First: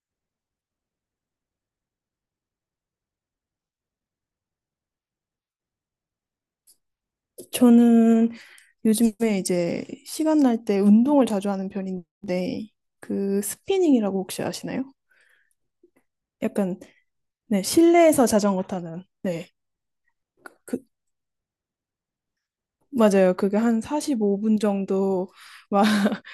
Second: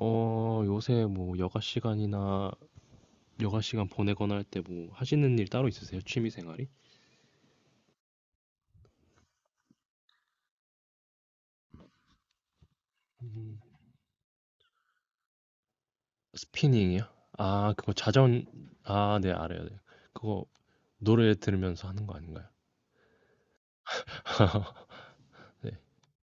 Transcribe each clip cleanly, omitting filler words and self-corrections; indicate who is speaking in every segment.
Speaker 1: 요새 뭐 여가 시간 보내거나 할 때 뭐 하시는 일 따로 있으세요? 취미 생활이?
Speaker 2: 저는 요즘에 이제 시간 날 때 운동을 자주 하는 편인데 그
Speaker 1: 음,
Speaker 2: 스피닝이라고 혹시 아시나요? 약간
Speaker 1: 스피닝이요?
Speaker 2: 네,
Speaker 1: 아, 그거
Speaker 2: 실내에서
Speaker 1: 자전
Speaker 2: 자전거 타는
Speaker 1: 아, 네,
Speaker 2: 네.
Speaker 1: 알아요. 네. 그거
Speaker 2: 그, 그,
Speaker 1: 노래 들으면서 하는 거 아닌가요?
Speaker 2: 맞아요. 그게 한 45분 정도
Speaker 1: 네.
Speaker 2: 막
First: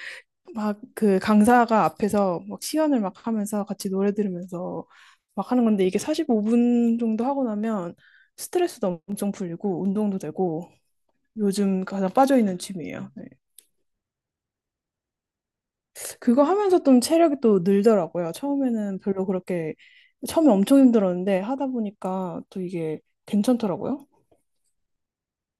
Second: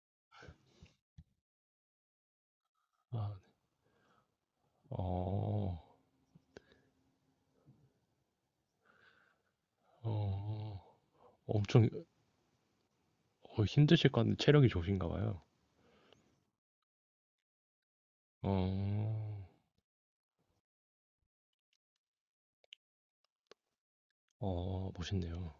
Speaker 2: 막 그 강사가 앞에서 막 시연을 막
Speaker 1: 아, 네.
Speaker 2: 하면서 같이 노래 들으면서 막 하는
Speaker 1: 어,
Speaker 2: 건데 이게 45분 정도 하고 나면 스트레스도 엄청 풀리고 운동도 되고
Speaker 1: 어,
Speaker 2: 요즘
Speaker 1: 엄청
Speaker 2: 가장 빠져 있는 취미예요. 네.
Speaker 1: 힘드실 것 같은데 체력이 좋으신가 봐요.
Speaker 2: 그거 하면서 좀 체력이 또 늘더라고요. 처음에는 별로
Speaker 1: 어,
Speaker 2: 그렇게, 처음에 엄청 힘들었는데 하다 보니까 또 이게 괜찮더라고요.
Speaker 1: 멋있네요.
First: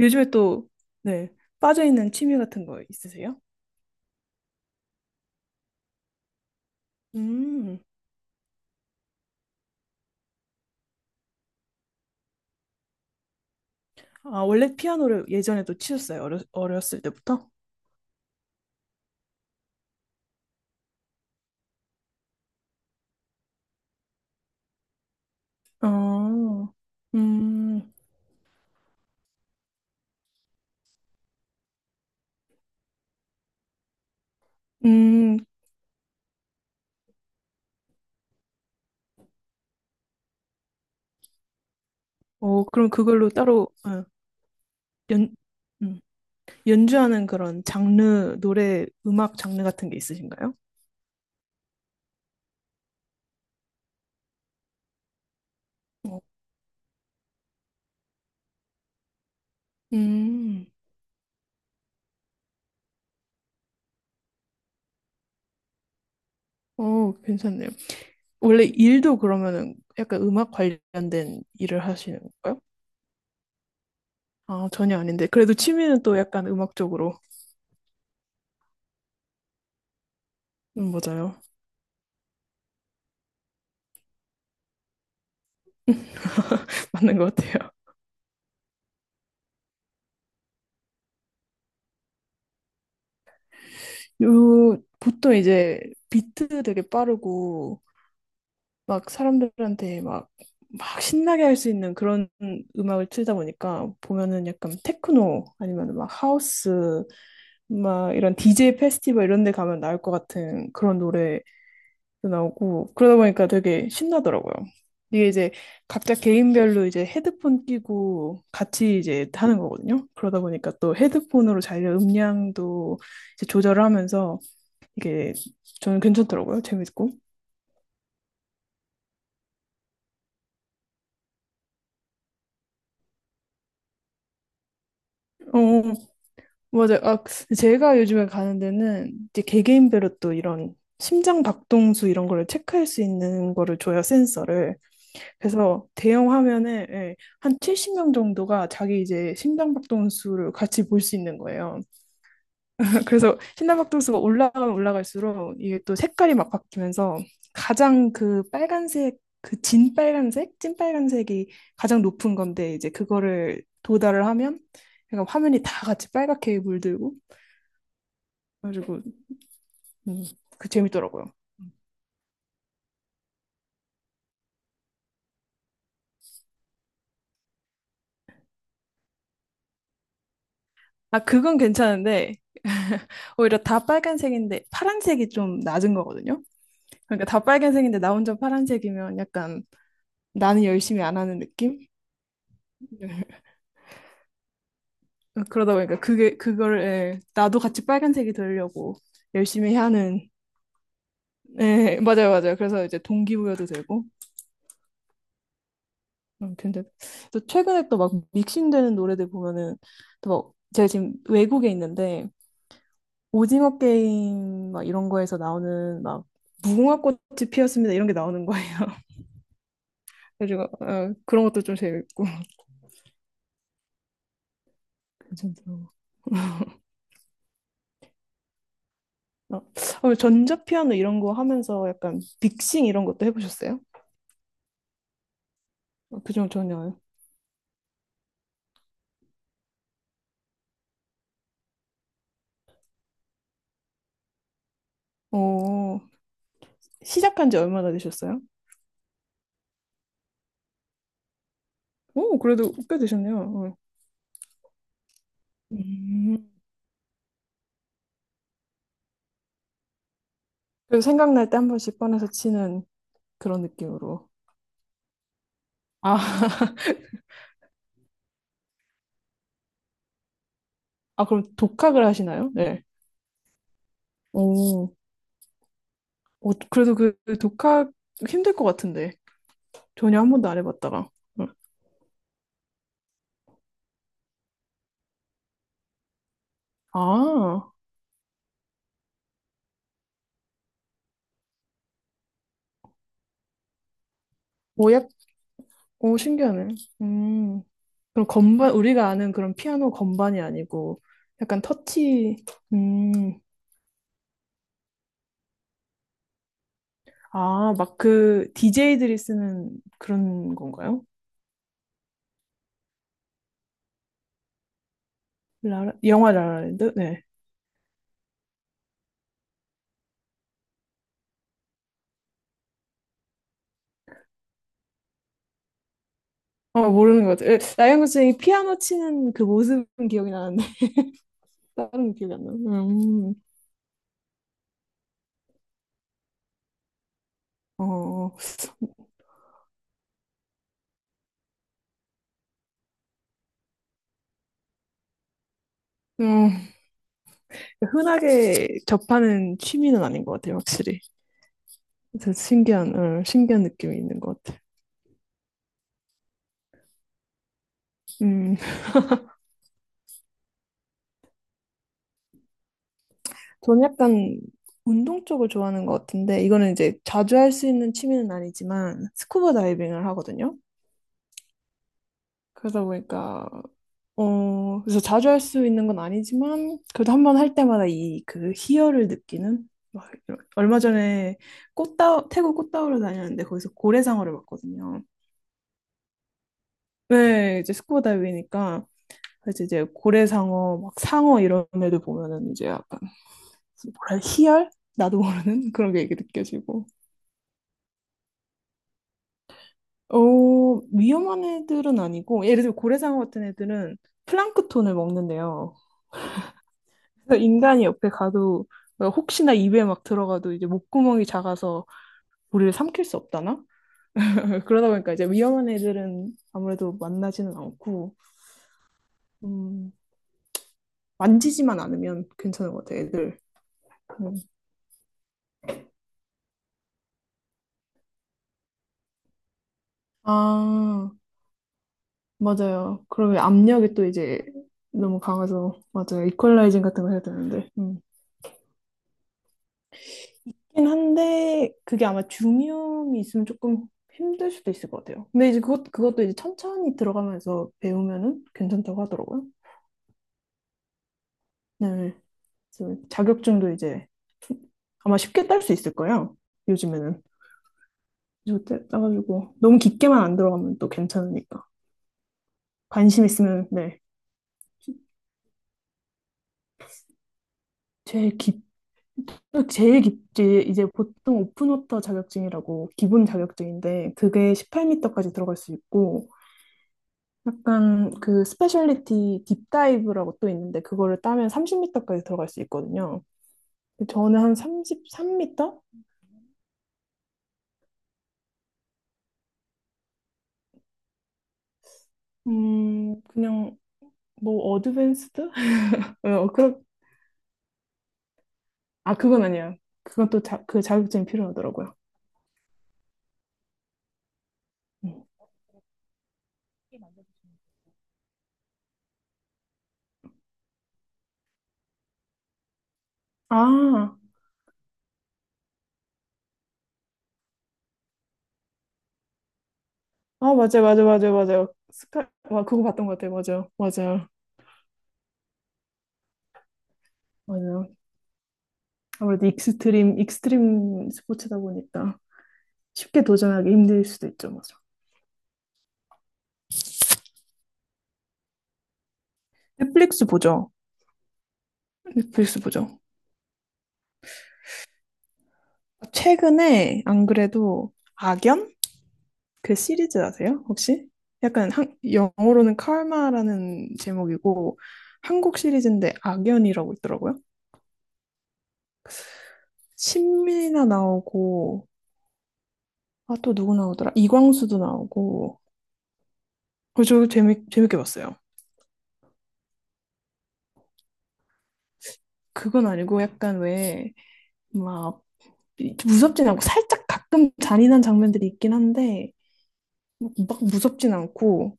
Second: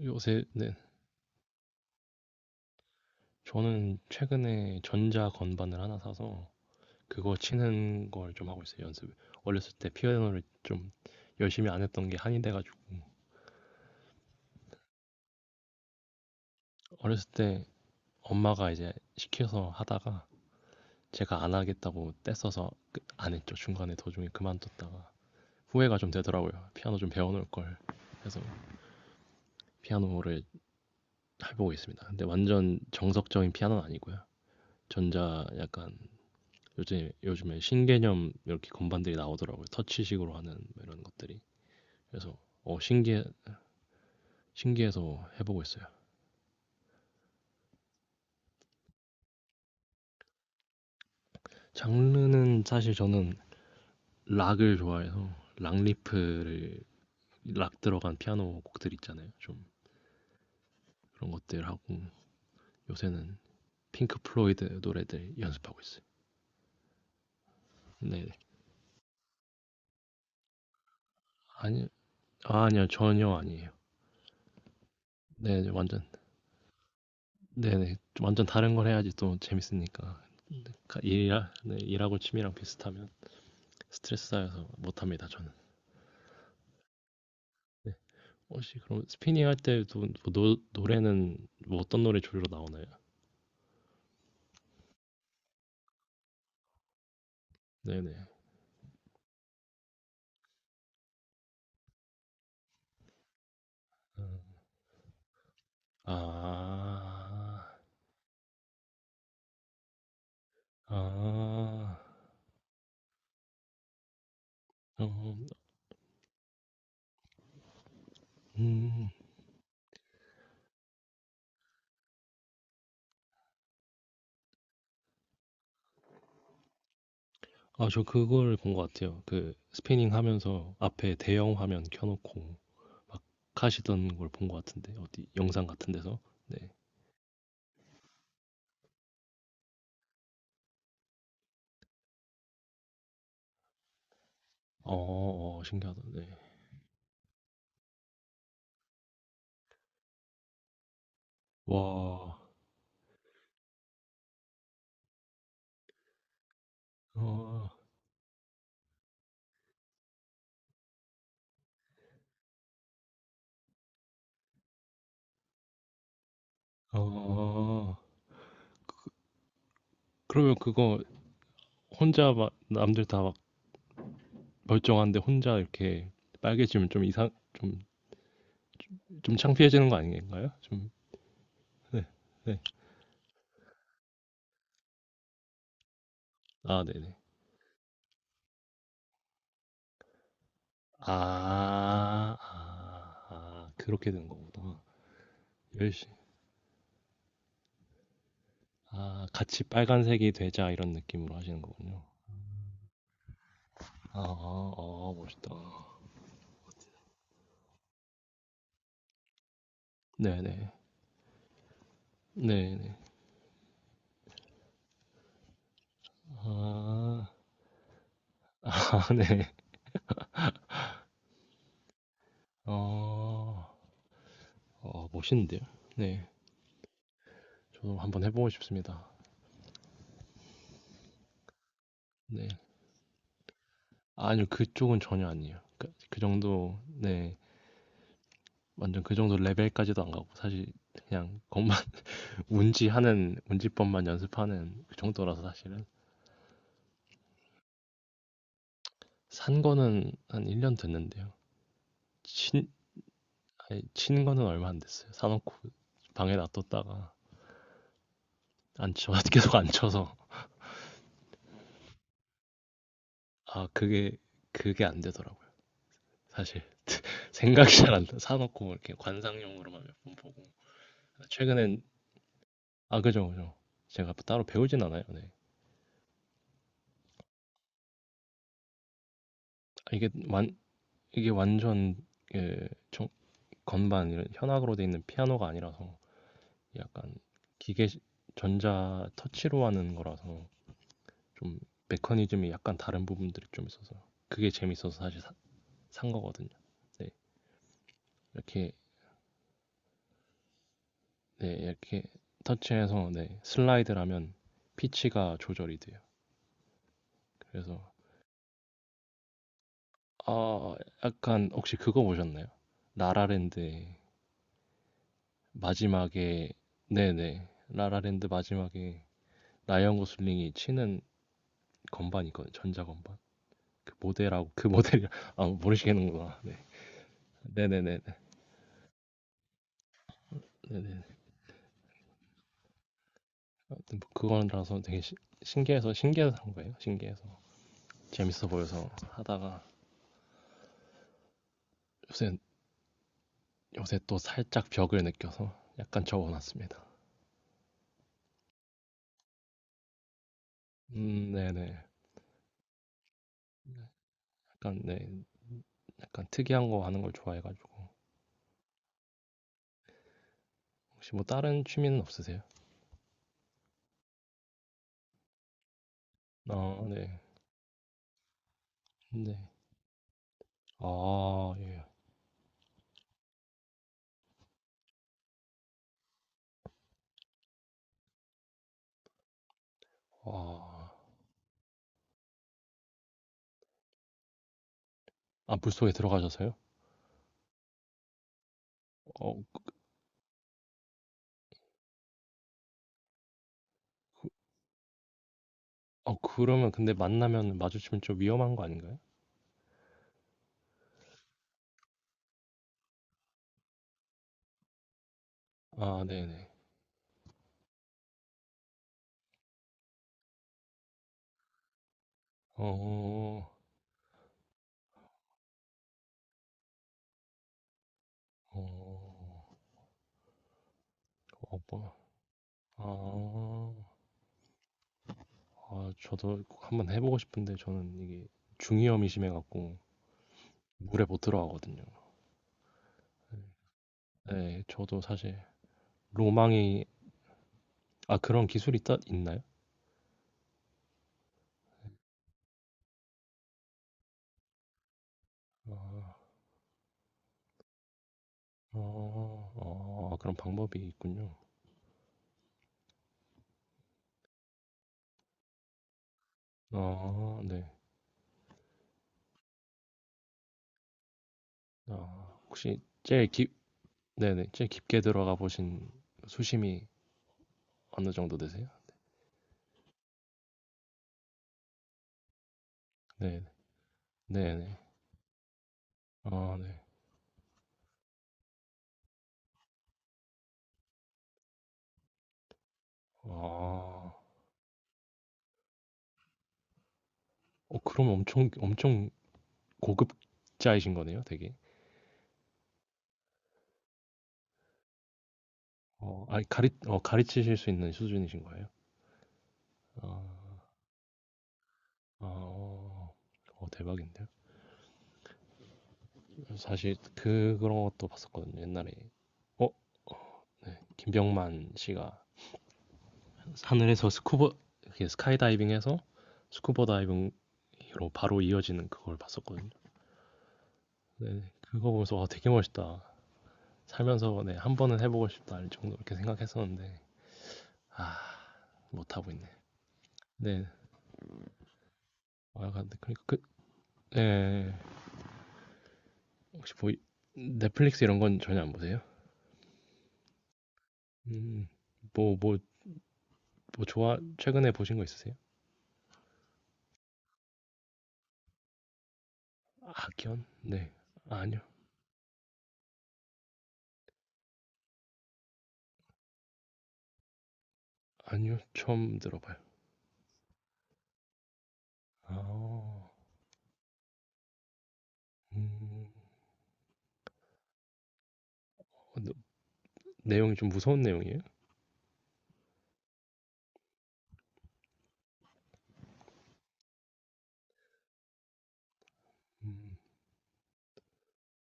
Speaker 2: 요즘에
Speaker 1: 요새
Speaker 2: 또,
Speaker 1: 네.
Speaker 2: 네, 빠져있는 취미 같은 거 있으세요?
Speaker 1: 저는 최근에 전자 건반을 하나 사서 그거
Speaker 2: 음,
Speaker 1: 치는 걸 좀 하고 있어요, 연습. 어렸을 때 피아노를 좀 열심히 안 했던 게 한이 돼가지고
Speaker 2: 아, 원래 피아노를 예전에도 치셨어요? 어렸을
Speaker 1: 어렸을
Speaker 2: 때부터?
Speaker 1: 때 엄마가 이제 시켜서 하다가 제가 안 하겠다고 떼써서 안 했죠. 중간에 도중에 그만뒀다가 후회가 좀 되더라고요.
Speaker 2: 아
Speaker 1: 피아노 좀 배워놓을 걸.
Speaker 2: 음,
Speaker 1: 그래서 피아노를 해보고 있습니다. 근데 완전 정석적인 피아노는 아니고요.
Speaker 2: 음,
Speaker 1: 전자 약간, 요즘에 신개념 이렇게 건반들이 나오더라고요. 터치식으로 하는 뭐 이런 것들이. 그래서
Speaker 2: 어,
Speaker 1: 어
Speaker 2: 그럼
Speaker 1: 신기해
Speaker 2: 그걸로 따로, 어,
Speaker 1: 신기해서
Speaker 2: 연,
Speaker 1: 해보고 있어요.
Speaker 2: 음, 연주하는 그런 장르, 노래, 음악 장르 같은 게 있으신가요?
Speaker 1: 장르는 사실 저는 락을 좋아해서, 락
Speaker 2: 어,
Speaker 1: 리프를 락 들어간 피아노 곡들 있잖아요. 좀
Speaker 2: 음,
Speaker 1: 그런 것들 하고 요새는 핑크 플로이드 노래들 연습하고 있어요.
Speaker 2: 어, 괜찮네요.
Speaker 1: 네,
Speaker 2: 원래 일도 그러면은 약간 음악 관련된
Speaker 1: 아니
Speaker 2: 일을 하시는 건가요?
Speaker 1: 아, 아니요, 전혀 아니에요.
Speaker 2: 아, 전혀 아닌데. 그래도
Speaker 1: 네, 네, 완전
Speaker 2: 취미는 또 약간 음악적으로.
Speaker 1: 네네, 좀 완전 다른 걸 해야지 또 재밌으니까. 그러니까
Speaker 2: 맞아요.
Speaker 1: 일하 네, 일하고 취미랑 비슷하면 스트레스 쌓여서 못합니다, 저는.
Speaker 2: 맞는 것 같아요.
Speaker 1: 네, 혹시 그럼 스피닝 할 때도 뭐 노래는 뭐 어떤 노래 주로 나오나요?
Speaker 2: 요, 보통 이제 비트 되게 빠르고,
Speaker 1: 네네.
Speaker 2: 막 사람들한테 막, 막 신나게 할 수 있는 그런 음악을 틀다 보니까
Speaker 1: 음.
Speaker 2: 보면은 약간 테크노 아니면 막 하우스,
Speaker 1: 아.
Speaker 2: 막 이런 DJ 페스티벌 이런 데 가면 나올 것 같은 그런 노래
Speaker 1: 아.
Speaker 2: 나오고 그러다 보니까 되게 신나더라고요. 이게
Speaker 1: 어.
Speaker 2: 이제 각자 개인별로 이제 헤드폰 끼고 같이
Speaker 1: 음.
Speaker 2: 이제 하는 거거든요. 그러다 보니까 또 헤드폰으로 자기 음량도 이제 조절을 하면서 이게 저는 괜찮더라고요. 재밌고.
Speaker 1: 아, 저 그걸 본 것 같아요. 그 스피닝 하면서 앞에 대형 화면 켜 놓고 막 하시던 걸 본 것 같은데, 어디 영상 같은
Speaker 2: 어,
Speaker 1: 데서. 네.
Speaker 2: 맞아요. 아, 제가 요즘에 가는 데는 이제 개개인별로 또 이런 심장 박동수 이런 거를 체크할 수 있는 거를 줘요, 센서를.
Speaker 1: 어.
Speaker 2: 그래서
Speaker 1: 신기하다. 네.
Speaker 2: 대형 화면에 예, 한 70명 정도가 자기 이제 심장박동수를 같이 볼 수 있는 거예요.
Speaker 1: 와.
Speaker 2: 그래서 심장박동수가 올라가면 올라갈수록 이게 또 색깔이 막 바뀌면서
Speaker 1: 어.
Speaker 2: 가장 그 빨간색, 그 진빨간색, 찐빨간색이 가장 높은 건데 이제 그거를 도달을 하면 그러니까 화면이 다 같이 빨갛게 물들고
Speaker 1: 어.
Speaker 2: 그래가지고 음,
Speaker 1: 그러면
Speaker 2: 그
Speaker 1: 그거
Speaker 2: 재밌더라고요.
Speaker 1: 혼자 막, 남들 다 막 멀쩡한데 혼자 이렇게 빨개지면 좀 이상 좀 좀 창피해지는 거 아닌가요? 좀.
Speaker 2: 아, 그건
Speaker 1: 네.
Speaker 2: 괜찮은데
Speaker 1: 네.
Speaker 2: 오히려 다 빨간색인데 파란색이 좀 낮은 거거든요.
Speaker 1: 아, 네네.
Speaker 2: 그러니까 다 빨간색인데 나 혼자 파란색이면 약간 나는 열심히 안 하는 느낌?
Speaker 1: 아. 아. 아, 그렇게 되는 거구나.
Speaker 2: 그러다
Speaker 1: 열
Speaker 2: 보니까
Speaker 1: 시
Speaker 2: 그게 그걸 예, 나도 같이 빨간색이 되려고
Speaker 1: 아, 같이
Speaker 2: 열심히 해야 하는
Speaker 1: 빨간색이 되자 이런 느낌으로 하시는
Speaker 2: 예,
Speaker 1: 거군요.
Speaker 2: 맞아요, 맞아요. 그래서 이제 동기부여도 되고.
Speaker 1: 아. 아, 멋있다.
Speaker 2: 근데 또 최근에 또 막 믹싱되는 노래들 보면은 또 막
Speaker 1: 네네.
Speaker 2: 제가 지금 외국에 있는데
Speaker 1: 네네.
Speaker 2: 오징어 게임 막 이런 거에서 나오는 막 무궁화 꽃이
Speaker 1: 아.
Speaker 2: 피었습니다 이런 게 나오는 거예요.
Speaker 1: 아, 네.
Speaker 2: 그래가지고 어, 그런 것도 좀 재밌고
Speaker 1: 어. 멋있는데요.
Speaker 2: 괜찮더라고요.
Speaker 1: 네. 저도 한번 해 보고 싶습니다.
Speaker 2: 어, 어, 전자 피아노 이런 거 하면서 약간
Speaker 1: 네.
Speaker 2: 빅싱 이런 것도 해보셨어요?
Speaker 1: 아니요. 그쪽은 전혀 아니에요. 그
Speaker 2: 어, 그중
Speaker 1: 정도.
Speaker 2: 전혀요.
Speaker 1: 네. 완전 그 정도 레벨까지도 안 가고, 사실 그냥 건만 운지법만 연습하는 그 정도라서 사실은,
Speaker 2: 어, 시작한 지 얼마나 되셨어요?
Speaker 1: 산 거는 한 1년 됐는데요.
Speaker 2: 오,
Speaker 1: 친
Speaker 2: 그래도 꽤 되셨네요. 어.
Speaker 1: 아니, 친 거는 얼마 안 됐어요. 사 놓고 방에
Speaker 2: 음.
Speaker 1: 놔뒀다가 안 쳐 계속 안 쳐서.
Speaker 2: 그래서 생각날 때 한 번씩 꺼내서 치는 그런
Speaker 1: 아, 그게
Speaker 2: 느낌으로.
Speaker 1: 그게 안 되더라고요 사실.
Speaker 2: 아,
Speaker 1: 생각이 잘 안 나. 사 놓고 이렇게 관상용으로만 몇 번 보고.
Speaker 2: 아, 그럼
Speaker 1: 최근엔
Speaker 2: 독학을 하시나요? 네.
Speaker 1: 아, 그죠, 그죠. 제가 뭐 따로 배우진
Speaker 2: 오,
Speaker 1: 않아요. 네.
Speaker 2: 어, 그래도 그 독학 힘들 것 같은데.
Speaker 1: 아,
Speaker 2: 전혀 한 번도 안 해봤다가.
Speaker 1: 이게
Speaker 2: 응.
Speaker 1: 완전, 그 정- 건반, 이런 현악으로 돼 있는 피아노가 아니라서 약간
Speaker 2: 아,
Speaker 1: 기계 전자 터치로 하는 거라서, 좀 메커니즘이 약간 다른 부분들이 좀 있어서 그게
Speaker 2: 오,
Speaker 1: 재밌어서 사실 산
Speaker 2: 오,
Speaker 1: 거거든요.
Speaker 2: 신기하네.
Speaker 1: 네,
Speaker 2: 음. 그럼 건반,
Speaker 1: 이렇게
Speaker 2: 우리가 아는 그런 피아노 건반이 아니고,
Speaker 1: 네
Speaker 2: 약간
Speaker 1: 이렇게
Speaker 2: 터치,
Speaker 1: 터치해서,
Speaker 2: 음,
Speaker 1: 네, 슬라이드를 하면 피치가 조절이 돼요.
Speaker 2: 아,
Speaker 1: 그래서
Speaker 2: 막 그, DJ들이 쓰는 그런
Speaker 1: 아
Speaker 2: 건가요?
Speaker 1: 약간, 혹시 그거 보셨나요? 라라랜드
Speaker 2: 라라, 영화
Speaker 1: 마지막에.
Speaker 2: 라라랜드? 네.
Speaker 1: 네네. 라라랜드 마지막에 라이언 고슬링이 치는 건반 있거든요. 전자 건반, 그 모델하고 그 모델이, 아, 모르시겠는구나. 네.
Speaker 2: 어, 모르는 것 같아요. 에,
Speaker 1: 네네네.
Speaker 2: 라이언 고슬링이 피아노 치는 그 모습은 기억이 나는데,
Speaker 1: 네네.
Speaker 2: 다른 건 기억이 안 나요.
Speaker 1: 하여튼 뭐 그거라서 되게 신기해서 한 거예요. 신기해서,
Speaker 2: 어, 어.
Speaker 1: 재밌어 보여서 하다가 요새, 또 살짝 벽을 느껴서 약간
Speaker 2: 음,
Speaker 1: 접어놨습니다.
Speaker 2: 흔하게 접하는 취미는 아닌 것 같아요, 확실히.
Speaker 1: 네네.
Speaker 2: 그래서 신기한, 어, 신기한 느낌이 있는 것 같아요.
Speaker 1: 약간 네, 약간 특이한 거 하는 걸 좋아해가지고.
Speaker 2: 음.
Speaker 1: 혹시 뭐 다른 취미는 없으세요?
Speaker 2: 저는 약간 운동 쪽을 좋아하는 것 같은데, 이거는
Speaker 1: 아,
Speaker 2: 이제
Speaker 1: 네,
Speaker 2: 자주 할 수 있는 취미는 아니지만,
Speaker 1: 네.
Speaker 2: 스쿠버 다이빙을 하거든요.
Speaker 1: 아, 예.
Speaker 2: 그러다 보니까, 어, 그래서 자주 할 수 있는 건 아니지만, 그래도 한번 할 때마다 이 그 희열을 느끼는? 막 이런 얼마
Speaker 1: 아,
Speaker 2: 전에 태국 꽃다우를 다녔는데, 거기서 고래상어를 봤거든요.
Speaker 1: 아, 물속에 들어가셔서요?
Speaker 2: 네, 이제 스쿠버 다이빙이니까,
Speaker 1: 어,
Speaker 2: 그래서 이제 고래상어, 막 상어 이런 애들 보면은 이제 약간, 희열? 나도 모르는 그런 게 이렇게
Speaker 1: 그러면
Speaker 2: 느껴지고.
Speaker 1: 근데 만나면 마주치면 좀 위험한 거 아닌가요?
Speaker 2: 어, 위험한 애들은 아니고, 예를 들어 고래상어 같은 애들은 플랑크톤을 먹는데요.
Speaker 1: 아, 네네.
Speaker 2: 그래서 인간이 옆에 가도, 어, 혹시나 입에 막 들어가도 이제 목구멍이 작아서 우리를 삼킬 수
Speaker 1: 어,
Speaker 2: 없다나? 그러다 보니까 이제 위험한 애들은 아무래도 만나지는 않고,
Speaker 1: 어,
Speaker 2: 음,
Speaker 1: 어,
Speaker 2: 만지지만
Speaker 1: 뭐,
Speaker 2: 않으면 괜찮은 것 같아요, 애들.
Speaker 1: 아,
Speaker 2: 음.
Speaker 1: 저도 꼭 한번 해보고 싶은데, 저는 이게 중이염이 심해갖고 물에
Speaker 2: 아,
Speaker 1: 못 들어가거든요.
Speaker 2: 맞아요.
Speaker 1: 네,
Speaker 2: 그러면 압력이 또 이제
Speaker 1: 네, 저도
Speaker 2: 너무
Speaker 1: 사실
Speaker 2: 강해서, 맞아요. 이퀄라이징
Speaker 1: 로망이.
Speaker 2: 같은 거 해야 되는데. 음.
Speaker 1: 아, 그런 기술이 있다 있나요?
Speaker 2: 긴 한데 그게 아마 중이염이 있으면 조금 힘들 수도 있을 것 같아요. 근데 이제
Speaker 1: 아,
Speaker 2: 그것도 이제 천천히 들어가면서 배우면은 괜찮다고 하더라고요.
Speaker 1: 그런 방법이 있군요.
Speaker 2: 네, 그래서 자격증도 이제 아마 쉽게 딸 수 있을 거예요. 요즘에는
Speaker 1: 아, 네.
Speaker 2: 그래서 따- 따가지고 너무 깊게만 안 들어가면 또 괜찮으니까
Speaker 1: 아, 혹시
Speaker 2: 관심 있으면 네
Speaker 1: 네네, 제일 깊게 들어가 보신 수심이 어느 정도
Speaker 2: 제일 깊
Speaker 1: 되세요?
Speaker 2: 제일 깊지 이제 보통 오픈워터 자격증이라고 기본
Speaker 1: 네,
Speaker 2: 자격증인데 그게
Speaker 1: 네네.
Speaker 2: 18m까지 들어갈 수 있고
Speaker 1: 아, 네.
Speaker 2: 약간 그 스페셜리티 딥다이브라고 또 있는데 그거를 따면 30m까지 들어갈 수 있거든요.
Speaker 1: 아,
Speaker 2: 근데 저는 한 33m?
Speaker 1: 그럼 엄청 엄청 고급자이신 거네요, 되게.
Speaker 2: 그냥 뭐 어드밴스드?
Speaker 1: 아니,
Speaker 2: 어, 그런
Speaker 1: 가르치실 수 있는 수준이신 거예요?
Speaker 2: 아 그건 아니야. 그건 또 자,
Speaker 1: 아,
Speaker 2: 그 자격증이 필요하더라고요.
Speaker 1: 어, 대박인데요?
Speaker 2: 음.
Speaker 1: 사실 그런 것도 봤었거든요, 옛날에. 어, 김병만 씨가 하늘에서
Speaker 2: 아,
Speaker 1: 이렇게 스카이다이빙해서 스쿠버 다이빙으로 바로 이어지는 그걸 봤었거든요.
Speaker 2: 아 맞아요, 맞아요, 맞아요,
Speaker 1: 네,
Speaker 2: 맞아요.
Speaker 1: 그거 보면서 와,
Speaker 2: 스카,
Speaker 1: 되게
Speaker 2: 와 그거
Speaker 1: 멋있다.
Speaker 2: 봤던 것 같아요, 맞아요, 맞아요,
Speaker 1: 살면서, 네, 한 번은 해보고 싶다, 이 정도 이렇게 생각했었는데,
Speaker 2: 맞아요.
Speaker 1: 아, 못하고
Speaker 2: 아무래도
Speaker 1: 있네. 네,
Speaker 2: 익스트림 스포츠다 보니까
Speaker 1: 아, 근데 그러니까
Speaker 2: 쉽게 도전하기 힘들 수도 있죠,
Speaker 1: 네,
Speaker 2: 맞아.
Speaker 1: 혹시 넷플릭스 이런 건 전혀 안 보세요?
Speaker 2: 넷플릭스 보죠.
Speaker 1: 음. 뭐, 뭐,
Speaker 2: 넷플릭스 보죠.
Speaker 1: 뭐 좋아 최근에 보신 거 있으세요?
Speaker 2: 최근에 안 그래도 악연? 그 시리즈
Speaker 1: 악연?
Speaker 2: 아세요?
Speaker 1: 네.
Speaker 2: 혹시?
Speaker 1: 아니요.
Speaker 2: 약간 한, 영어로는 칼마라는 제목이고 한국 시리즈인데 악연이라고 있더라고요.
Speaker 1: 아니요. 처음 들어봐요.
Speaker 2: 신민이나 나오고
Speaker 1: 아.
Speaker 2: 아 또 누구 나오더라? 이광수도 나오고
Speaker 1: 음.
Speaker 2: 그저 재밌게 봤어요.
Speaker 1: 어, 너- 내용이 좀 무서운 내용이에요?
Speaker 2: 그건 아니고 약간 왜 막 무섭진 않고 살짝 가끔 잔인한 장면들이 있긴 한데
Speaker 1: 음.
Speaker 2: 막 무섭진 않고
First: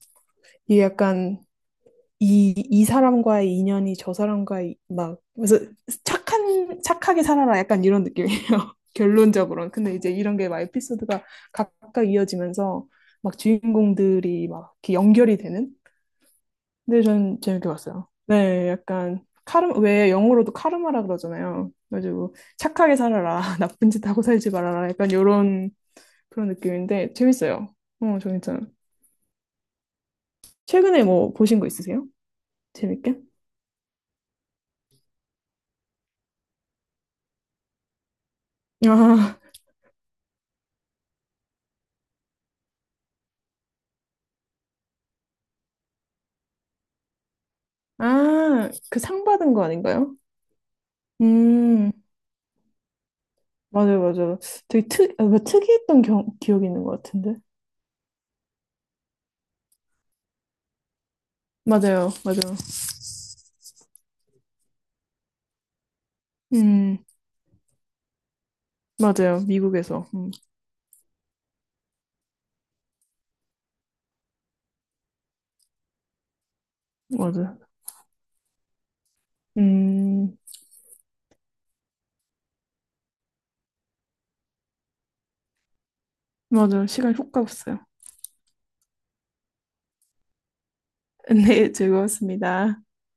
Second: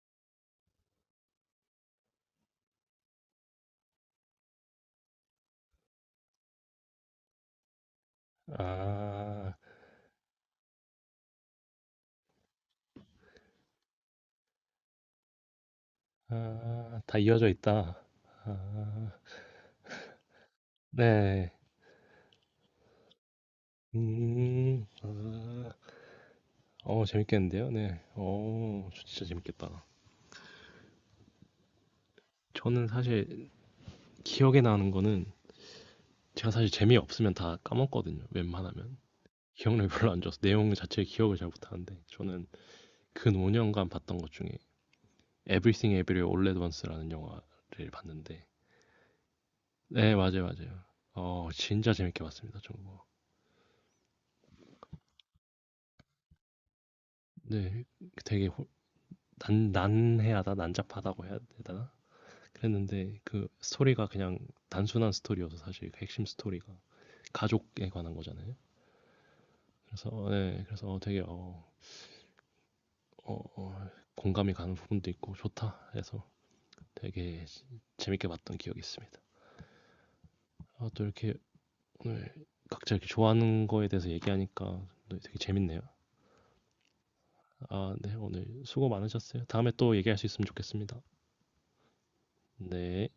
Speaker 2: 이게 약간 이 사람과의 인연이 저 사람과의 막 그래서 착한 착하게 살아라 약간 이런 느낌이에요.
Speaker 1: 아.
Speaker 2: 결론적으로는. 근데 이제 이런 게 막 에피소드가 각각 이어지면서 막 주인공들이 막 이렇게 연결이 되는.
Speaker 1: 아,
Speaker 2: 근데
Speaker 1: 다
Speaker 2: 전
Speaker 1: 이어져
Speaker 2: 재밌게
Speaker 1: 있다.
Speaker 2: 봤어요. 네,
Speaker 1: 아.
Speaker 2: 약간 카르 왜 영어로도 카르마라
Speaker 1: 네.
Speaker 2: 그러잖아요. 그래가지고 착하게 살아라, 나쁜 짓 하고 살지
Speaker 1: 음.
Speaker 2: 말아라 약간 이런
Speaker 1: 아.
Speaker 2: 그런 느낌인데 재밌어요.
Speaker 1: 재밌겠는데요? 네.
Speaker 2: 어, 저 괜찮아요.
Speaker 1: 저 진짜 재밌겠다.
Speaker 2: 최근에 뭐 보신 거 있으세요?
Speaker 1: 저는
Speaker 2: 재밌게?
Speaker 1: 사실 기억에 나는 거는, 제가 사실 재미없으면 다 까먹거든요, 웬만하면.
Speaker 2: 아,
Speaker 1: 기억력이 별로 안 좋아서 내용 자체 기억을 잘 못하는데, 저는 근 5년간 봤던 것 중에 Everything Everywhere All at Once라는 영화를 봤는데,
Speaker 2: 아, 그 상 받은 거
Speaker 1: 네,
Speaker 2: 아닌가요?
Speaker 1: 맞아요, 맞아요.
Speaker 2: 음,
Speaker 1: 진짜 재밌게 봤습니다, 저거.
Speaker 2: 맞아요, 맞아요. 되게 아, 뭔가 특이했던 기억이 있는 것 같은데.
Speaker 1: 네, 되게 난해하다, 난잡하다고 해야 되나
Speaker 2: 맞아요, 맞아요.
Speaker 1: 그랬는데, 그 스토리가 그냥 단순한 스토리여서, 사실 그 핵심 스토리가
Speaker 2: 음,
Speaker 1: 가족에 관한 거잖아요.
Speaker 2: 맞아요. 미국에서.
Speaker 1: 그래서, 네, 그래서 되게 어, 어, 공감이 가는 부분도 있고 좋다 해서 되게
Speaker 2: 맞아요.
Speaker 1: 재밌게 봤던 기억이 있습니다.
Speaker 2: 음,
Speaker 1: 아, 또 이렇게 오늘 각자 이렇게 좋아하는 거에 대해서 얘기하니까 되게 재밌네요.
Speaker 2: 맞아요. 시간 훅 갔어요.
Speaker 1: 아, 네, 오늘 수고 많으셨어요. 다음에 또 얘기할 수 있으면 좋겠습니다.
Speaker 2: 네, 즐거웠습니다.
Speaker 1: 네.